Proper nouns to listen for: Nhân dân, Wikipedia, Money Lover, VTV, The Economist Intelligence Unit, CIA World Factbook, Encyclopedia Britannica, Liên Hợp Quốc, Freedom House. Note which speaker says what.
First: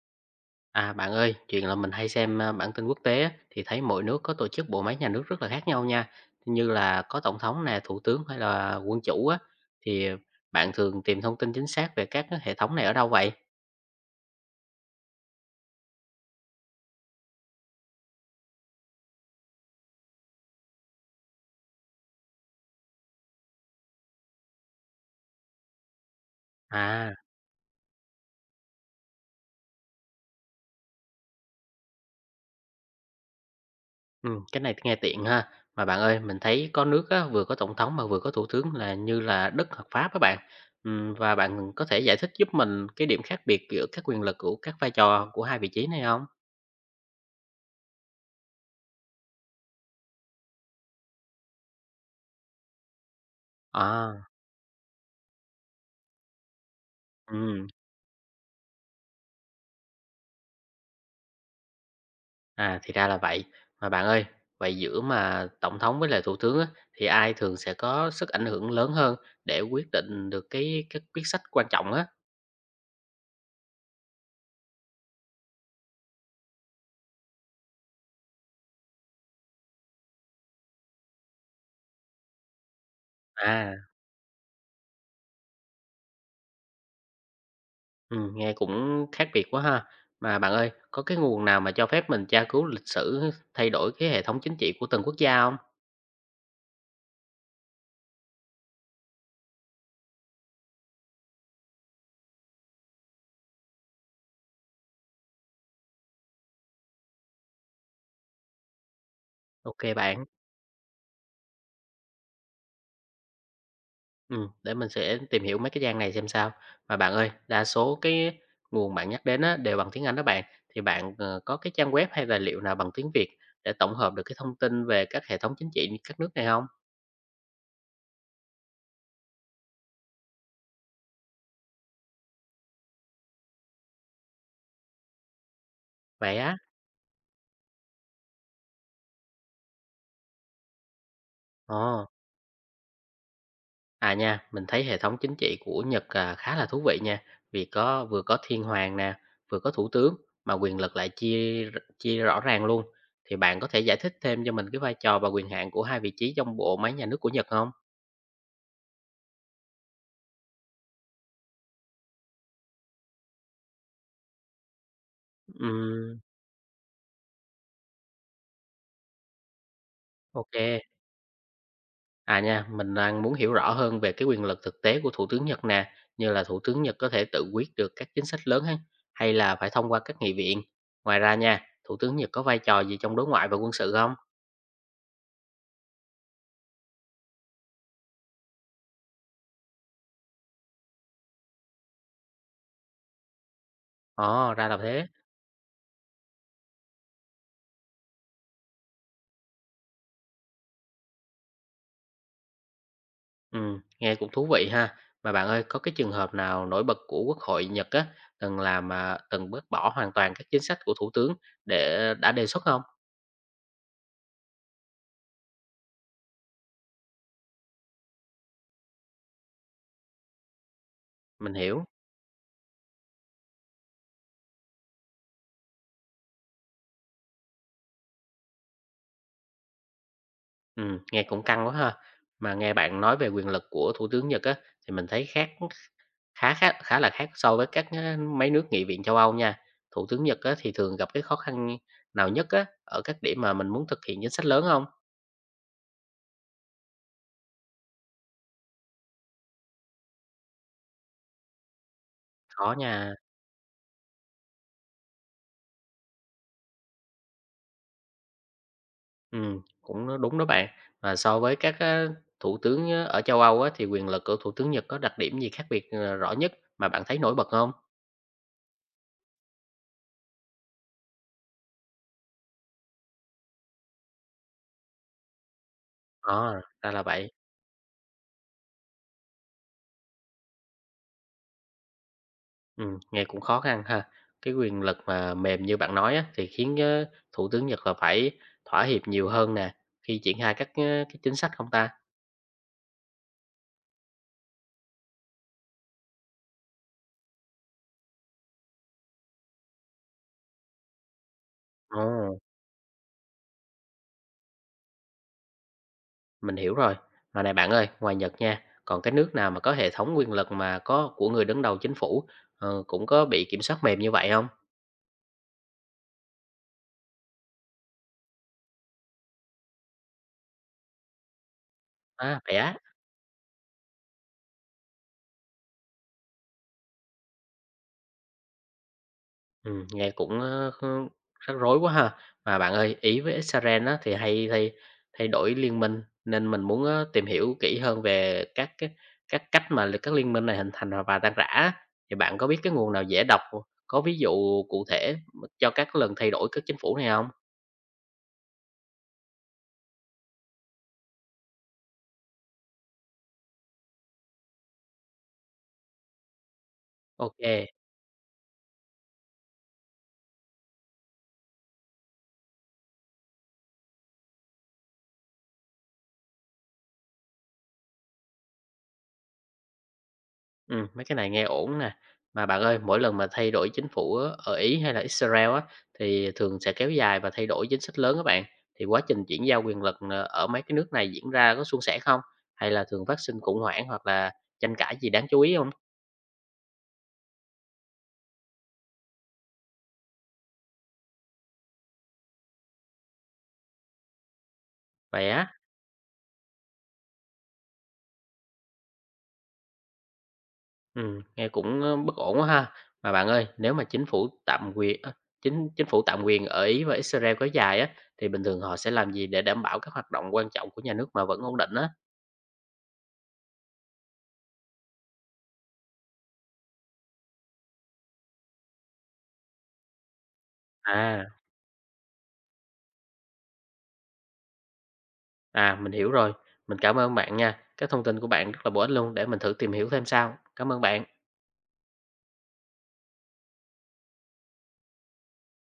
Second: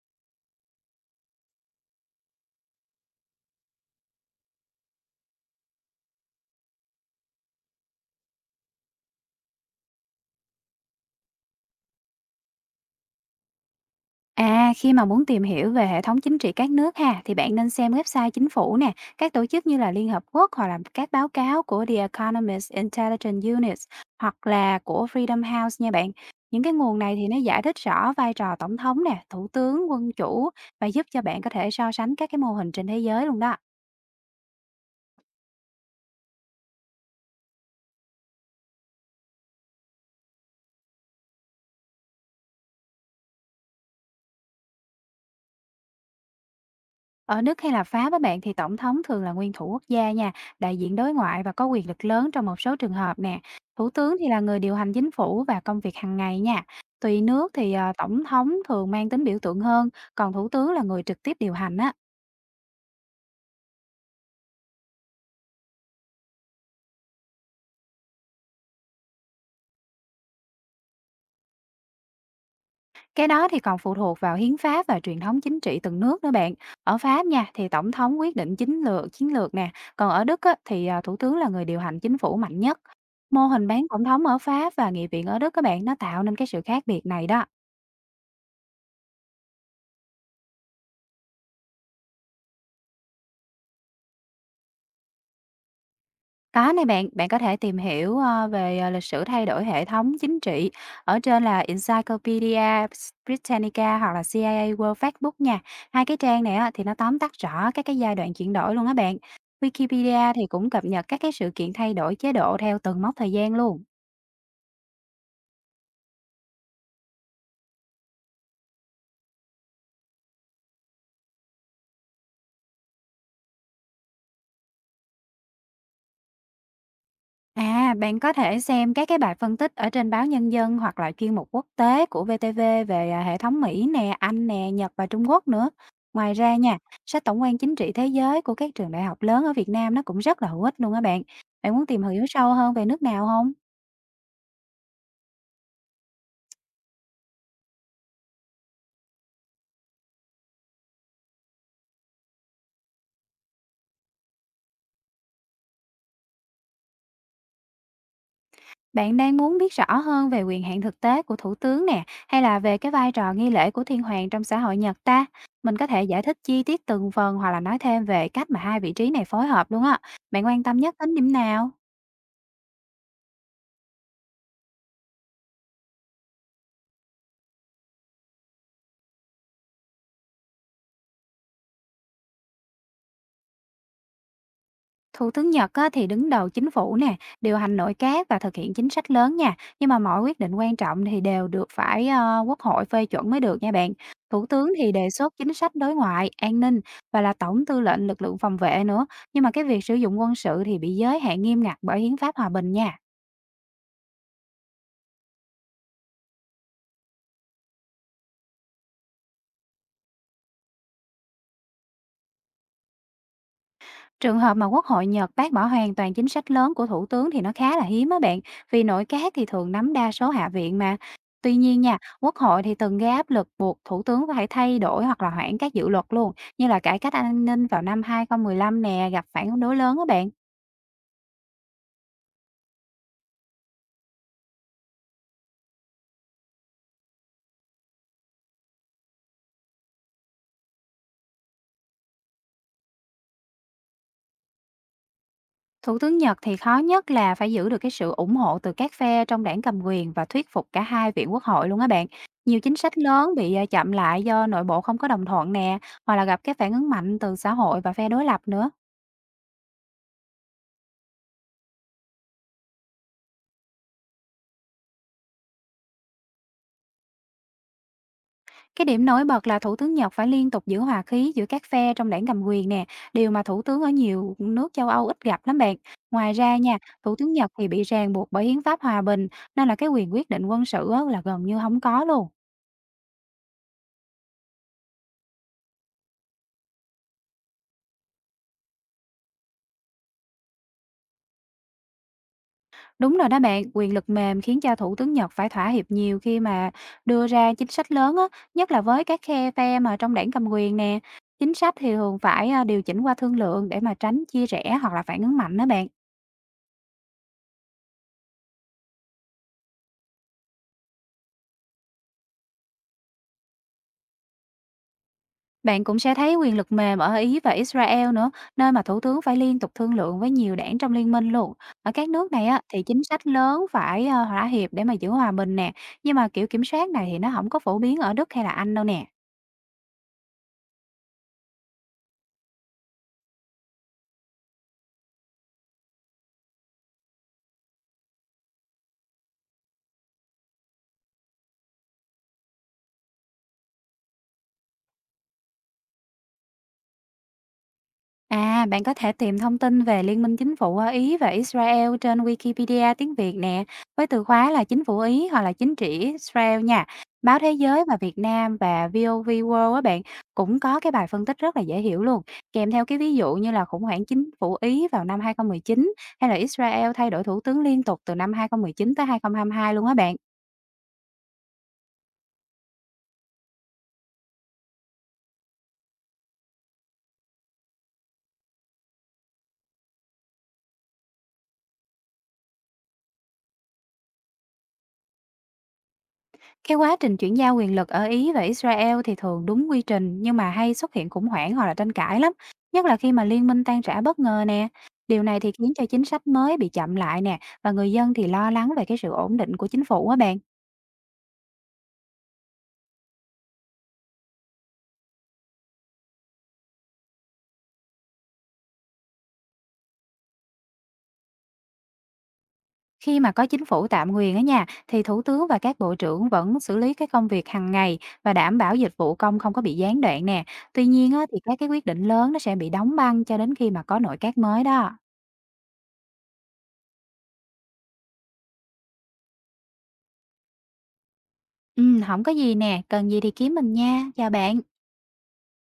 Speaker 1: À bạn ơi, chuyện là mình hay xem bản tin quốc tế á, thì thấy mỗi nước có tổ chức bộ máy nhà nước rất là khác nhau nha. Như là có tổng thống nè, thủ tướng hay là quân chủ á thì bạn thường tìm thông tin chính xác về các cái hệ thống này ở đâu vậy?
Speaker 2: À, khi mà muốn tìm hiểu về hệ thống chính trị các nước ha, thì bạn nên xem website chính phủ nè, các tổ chức như là Liên Hợp Quốc hoặc là các báo cáo của The Economist Intelligence Unit hoặc là của Freedom House nha bạn. Những cái nguồn
Speaker 1: À,
Speaker 2: này thì nó giải thích rõ vai trò tổng thống nè, thủ tướng, quân chủ và giúp cho bạn có thể so sánh các cái mô hình trên thế giới luôn đó.
Speaker 1: ừ, cái này nghe tiện ha. Mà bạn ơi, mình thấy có nước á, vừa có tổng thống mà vừa có thủ tướng là như là Đức hoặc Pháp các bạn. Ừ, và bạn có thể giải thích giúp mình cái điểm khác biệt giữa các quyền lực của các vai trò của hai vị trí này không?
Speaker 2: Ở Đức hay là Pháp á bạn thì tổng thống thường là nguyên thủ quốc gia nha, đại diện đối ngoại và có quyền lực lớn trong một số trường hợp nè. Thủ tướng
Speaker 1: À,
Speaker 2: thì là người điều hành chính phủ và công việc hàng ngày nha. Tùy nước
Speaker 1: ừ.
Speaker 2: thì tổng thống thường mang tính biểu tượng hơn, còn thủ tướng là người trực tiếp điều hành á.
Speaker 1: À, thì ra là vậy. Mà bạn ơi, vậy giữa mà tổng thống với lại thủ tướng á, thì ai thường sẽ có sức ảnh hưởng lớn hơn để quyết định được cái các quyết sách quan trọng á?
Speaker 2: Cái đó thì còn phụ thuộc vào hiến pháp và truyền thống chính trị từng nước nữa bạn. Ở Pháp nha thì tổng thống quyết định chính lược chiến lược nè, còn ở Đức á, thì thủ tướng là người điều hành chính phủ mạnh nhất. Mô hình
Speaker 1: À,
Speaker 2: bán tổng thống ở Pháp và nghị viện ở Đức các bạn nó tạo nên cái sự khác biệt này đó.
Speaker 1: ừ, nghe cũng khác biệt quá ha. Mà bạn ơi, có cái nguồn nào mà cho phép mình tra cứu lịch sử thay đổi cái hệ thống chính trị của từng quốc gia không?
Speaker 2: Có này bạn, bạn có thể tìm hiểu, về, lịch sử thay đổi hệ thống chính trị ở trên là Encyclopedia Britannica hoặc là CIA World Factbook nha. Hai cái trang này á thì nó tóm tắt rõ các cái giai đoạn chuyển đổi luôn á bạn.
Speaker 1: Ok bạn.
Speaker 2: Wikipedia thì cũng cập nhật các cái sự kiện thay đổi chế độ theo từng mốc thời gian luôn.
Speaker 1: Để mình sẽ tìm hiểu mấy cái trang này xem sao. Mà bạn ơi, đa số cái nguồn bạn nhắc đến á, đều bằng tiếng Anh đó bạn, thì bạn, có cái trang web hay tài liệu nào bằng tiếng Việt để tổng hợp được cái thông tin về các hệ thống chính trị như các nước này không?
Speaker 2: À, bạn có thể xem các cái bài phân tích ở trên báo Nhân dân hoặc là chuyên mục quốc tế của VTV về hệ thống Mỹ nè, Anh nè, Nhật và Trung Quốc nữa. Ngoài
Speaker 1: Vậy
Speaker 2: ra
Speaker 1: á?
Speaker 2: nha, sách tổng quan chính trị thế giới của các trường đại học lớn ở Việt Nam nó cũng rất là hữu ích luôn á bạn. Bạn muốn tìm
Speaker 1: Ồ,
Speaker 2: hiểu sâu hơn về nước nào không?
Speaker 1: à, nha, mình thấy hệ thống chính trị của Nhật, à, khá là thú vị nha, vì có vừa có thiên hoàng nè, vừa có thủ tướng, mà quyền lực lại chia rõ ràng luôn. Thì bạn có thể giải thích thêm cho mình cái vai trò và quyền hạn của hai vị trí trong bộ máy nhà nước của Nhật không?
Speaker 2: Bạn đang muốn biết rõ hơn về quyền hạn thực tế của thủ tướng nè, hay là về cái vai trò nghi lễ của thiên hoàng trong xã hội Nhật ta? Mình có thể
Speaker 1: Ừm,
Speaker 2: giải thích chi tiết từng phần hoặc là nói thêm về cách mà hai vị trí này phối hợp luôn á.
Speaker 1: ô.
Speaker 2: Bạn quan tâm nhất đến điểm nào?
Speaker 1: À nha, mình đang muốn hiểu rõ hơn về cái quyền lực thực tế của Thủ tướng Nhật nè, như là Thủ tướng Nhật có thể tự quyết được các chính sách lớn hay là phải thông qua các nghị viện. Ngoài ra nha, Thủ tướng Nhật có vai trò gì trong đối ngoại và quân sự không?
Speaker 2: Thủ tướng Nhật á, thì đứng đầu chính phủ nè, điều hành nội các và thực hiện chính sách lớn nha. Nhưng mà mọi quyết định quan trọng thì đều được phải quốc hội phê chuẩn mới được nha bạn. Thủ
Speaker 1: Ồ, ra
Speaker 2: tướng
Speaker 1: là
Speaker 2: thì
Speaker 1: thế.
Speaker 2: đề xuất chính sách đối ngoại, an ninh và là tổng tư lệnh lực lượng phòng vệ nữa. Nhưng mà cái việc sử dụng quân sự thì bị giới hạn nghiêm ngặt bởi hiến pháp hòa bình nha.
Speaker 1: Ừ, nghe cũng thú vị ha. Mà bạn ơi, có cái trường hợp nào nổi bật của Quốc hội Nhật á, từng bác bỏ hoàn toàn các chính sách của Thủ tướng để đã đề xuất không?
Speaker 2: Trường hợp mà Quốc hội Nhật bác bỏ hoàn toàn chính sách lớn của thủ tướng thì nó khá là hiếm á bạn, vì nội các thì thường nắm đa số hạ viện mà.
Speaker 1: Mình
Speaker 2: Tuy nhiên
Speaker 1: hiểu.
Speaker 2: nha, Quốc hội thì từng gây áp lực buộc thủ tướng phải thay đổi hoặc là hoãn các dự luật luôn, như là cải cách an ninh vào năm 2015 nè, gặp phản đối lớn á bạn.
Speaker 1: Ừ, nghe cũng căng quá ha. Mà nghe bạn nói về quyền lực của Thủ tướng Nhật á, thì mình thấy khá là khác so với các, mấy nước nghị viện châu Âu nha. Thủ tướng Nhật á, thì thường gặp cái khó khăn nào nhất á, ở các điểm mà mình muốn thực hiện chính sách lớn không?
Speaker 2: Thủ tướng Nhật thì khó nhất là phải giữ được cái sự ủng hộ từ các phe trong đảng cầm quyền và thuyết phục cả hai viện quốc hội luôn á bạn. Nhiều
Speaker 1: Có
Speaker 2: chính sách
Speaker 1: nha,
Speaker 2: lớn bị chậm lại do nội bộ không có đồng thuận nè, hoặc là gặp cái phản ứng mạnh từ xã hội và phe đối lập nữa.
Speaker 1: cũng nó đúng đó bạn. Mà so với các, á, thủ tướng á, ở châu Âu á, thì quyền lực của thủ tướng Nhật có đặc điểm gì khác biệt, rõ nhất mà bạn thấy nổi bật không?
Speaker 2: Cái điểm nổi bật là thủ tướng Nhật phải liên tục giữ hòa khí giữa các phe trong đảng cầm quyền nè, điều mà thủ tướng ở nhiều nước châu Âu ít gặp lắm bạn. Ngoài ra
Speaker 1: Ờ,
Speaker 2: nha,
Speaker 1: ra là
Speaker 2: thủ
Speaker 1: vậy.
Speaker 2: tướng Nhật thì bị ràng buộc bởi hiến pháp hòa bình, nên là cái quyền quyết định quân sự á, là gần như không có luôn.
Speaker 1: Nghe cũng khó khăn ha. Cái quyền lực mà mềm như bạn nói á, thì khiến, á, thủ tướng Nhật là phải thỏa hiệp nhiều hơn nè, khi triển khai các, á, cái chính sách không ta?
Speaker 2: Đúng rồi đó bạn, quyền lực mềm khiến cho thủ tướng Nhật phải thỏa hiệp nhiều khi mà đưa ra chính sách lớn á, nhất là với các phe mà trong đảng cầm quyền nè. Chính sách thì
Speaker 1: Ồ.
Speaker 2: thường phải điều chỉnh qua thương lượng để mà tránh chia rẽ hoặc là phản ứng mạnh đó bạn.
Speaker 1: Mình hiểu rồi. Mà này bạn ơi, ngoài Nhật nha, còn cái nước nào mà có hệ thống quyền lực mà có của người đứng đầu chính phủ, cũng có bị kiểm soát mềm như vậy không?
Speaker 2: Bạn cũng sẽ thấy quyền lực mềm ở Ý và Israel nữa, nơi mà thủ tướng phải liên tục thương lượng với nhiều đảng trong liên minh luôn. Ở các nước
Speaker 1: À,
Speaker 2: này
Speaker 1: vậy
Speaker 2: á,
Speaker 1: á?
Speaker 2: thì chính sách lớn phải thỏa hiệp để mà giữ hòa bình nè, nhưng mà kiểu kiểm soát này thì nó không có phổ biến ở Đức hay là Anh đâu nè.
Speaker 1: Nghe cũng, rắc rối quá ha. Mà bạn ơi, Ý với Israel á, thì hay thay thay đổi liên minh, nên mình muốn á, tìm hiểu kỹ hơn về các cách mà các liên minh này hình thành và tan rã á. Thì bạn có biết cái nguồn nào dễ đọc, có ví dụ cụ thể cho các lần thay đổi các chính phủ này không?
Speaker 2: À, bạn có thể tìm thông tin về Liên minh Chính phủ ở Ý và Israel trên Wikipedia tiếng Việt nè, với từ khóa là Chính phủ Ý hoặc là Chính trị Israel nha. Báo Thế
Speaker 1: OK.
Speaker 2: giới và Việt Nam và VOV World á bạn cũng có cái bài phân tích rất là dễ hiểu luôn, kèm theo cái ví dụ như là khủng hoảng chính phủ Ý vào năm 2019 hay là Israel thay đổi thủ tướng liên tục từ năm 2019 tới 2022 luôn á bạn.
Speaker 1: Mấy cái này nghe ổn nè. Mà bạn ơi, mỗi lần mà thay đổi chính phủ á, ở Ý hay là Israel á, thì thường sẽ kéo dài và thay đổi chính sách lớn các bạn. Thì quá trình chuyển giao quyền lực ở mấy cái nước này diễn ra có suôn sẻ không? Hay là thường phát sinh khủng hoảng hoặc là tranh cãi gì đáng chú ý không?
Speaker 2: Cái quá trình chuyển giao quyền lực ở Ý và Israel thì thường đúng quy trình nhưng mà hay xuất hiện khủng hoảng hoặc là tranh cãi lắm, nhất là khi mà liên minh tan rã bất ngờ nè. Điều
Speaker 1: Vậy
Speaker 2: này thì
Speaker 1: á,
Speaker 2: khiến cho chính sách mới bị chậm lại nè và người dân thì lo lắng về cái sự ổn định của chính phủ á bạn.
Speaker 1: nghe cũng bất ổn quá ha. Mà bạn ơi, nếu mà chính phủ tạm quyền ở Ý và Israel kéo dài á, thì bình thường họ sẽ làm gì để đảm bảo các hoạt động quan trọng của nhà nước mà vẫn ổn định á?
Speaker 2: Khi mà có chính phủ tạm quyền ở nhà thì thủ tướng và các bộ trưởng vẫn xử lý cái công việc hàng ngày và đảm bảo dịch vụ công không có bị gián đoạn nè. Tuy nhiên á,
Speaker 1: À.
Speaker 2: thì các cái quyết định lớn nó sẽ bị đóng băng cho đến khi mà có nội các mới đó.
Speaker 1: À, mình hiểu rồi. Mình cảm ơn bạn nha. Các thông tin của bạn rất là bổ ích luôn để mình thử tìm hiểu thêm sau. Cảm ơn bạn.
Speaker 2: Ừ, không có gì nè, cần gì thì kiếm mình nha. Chào bạn.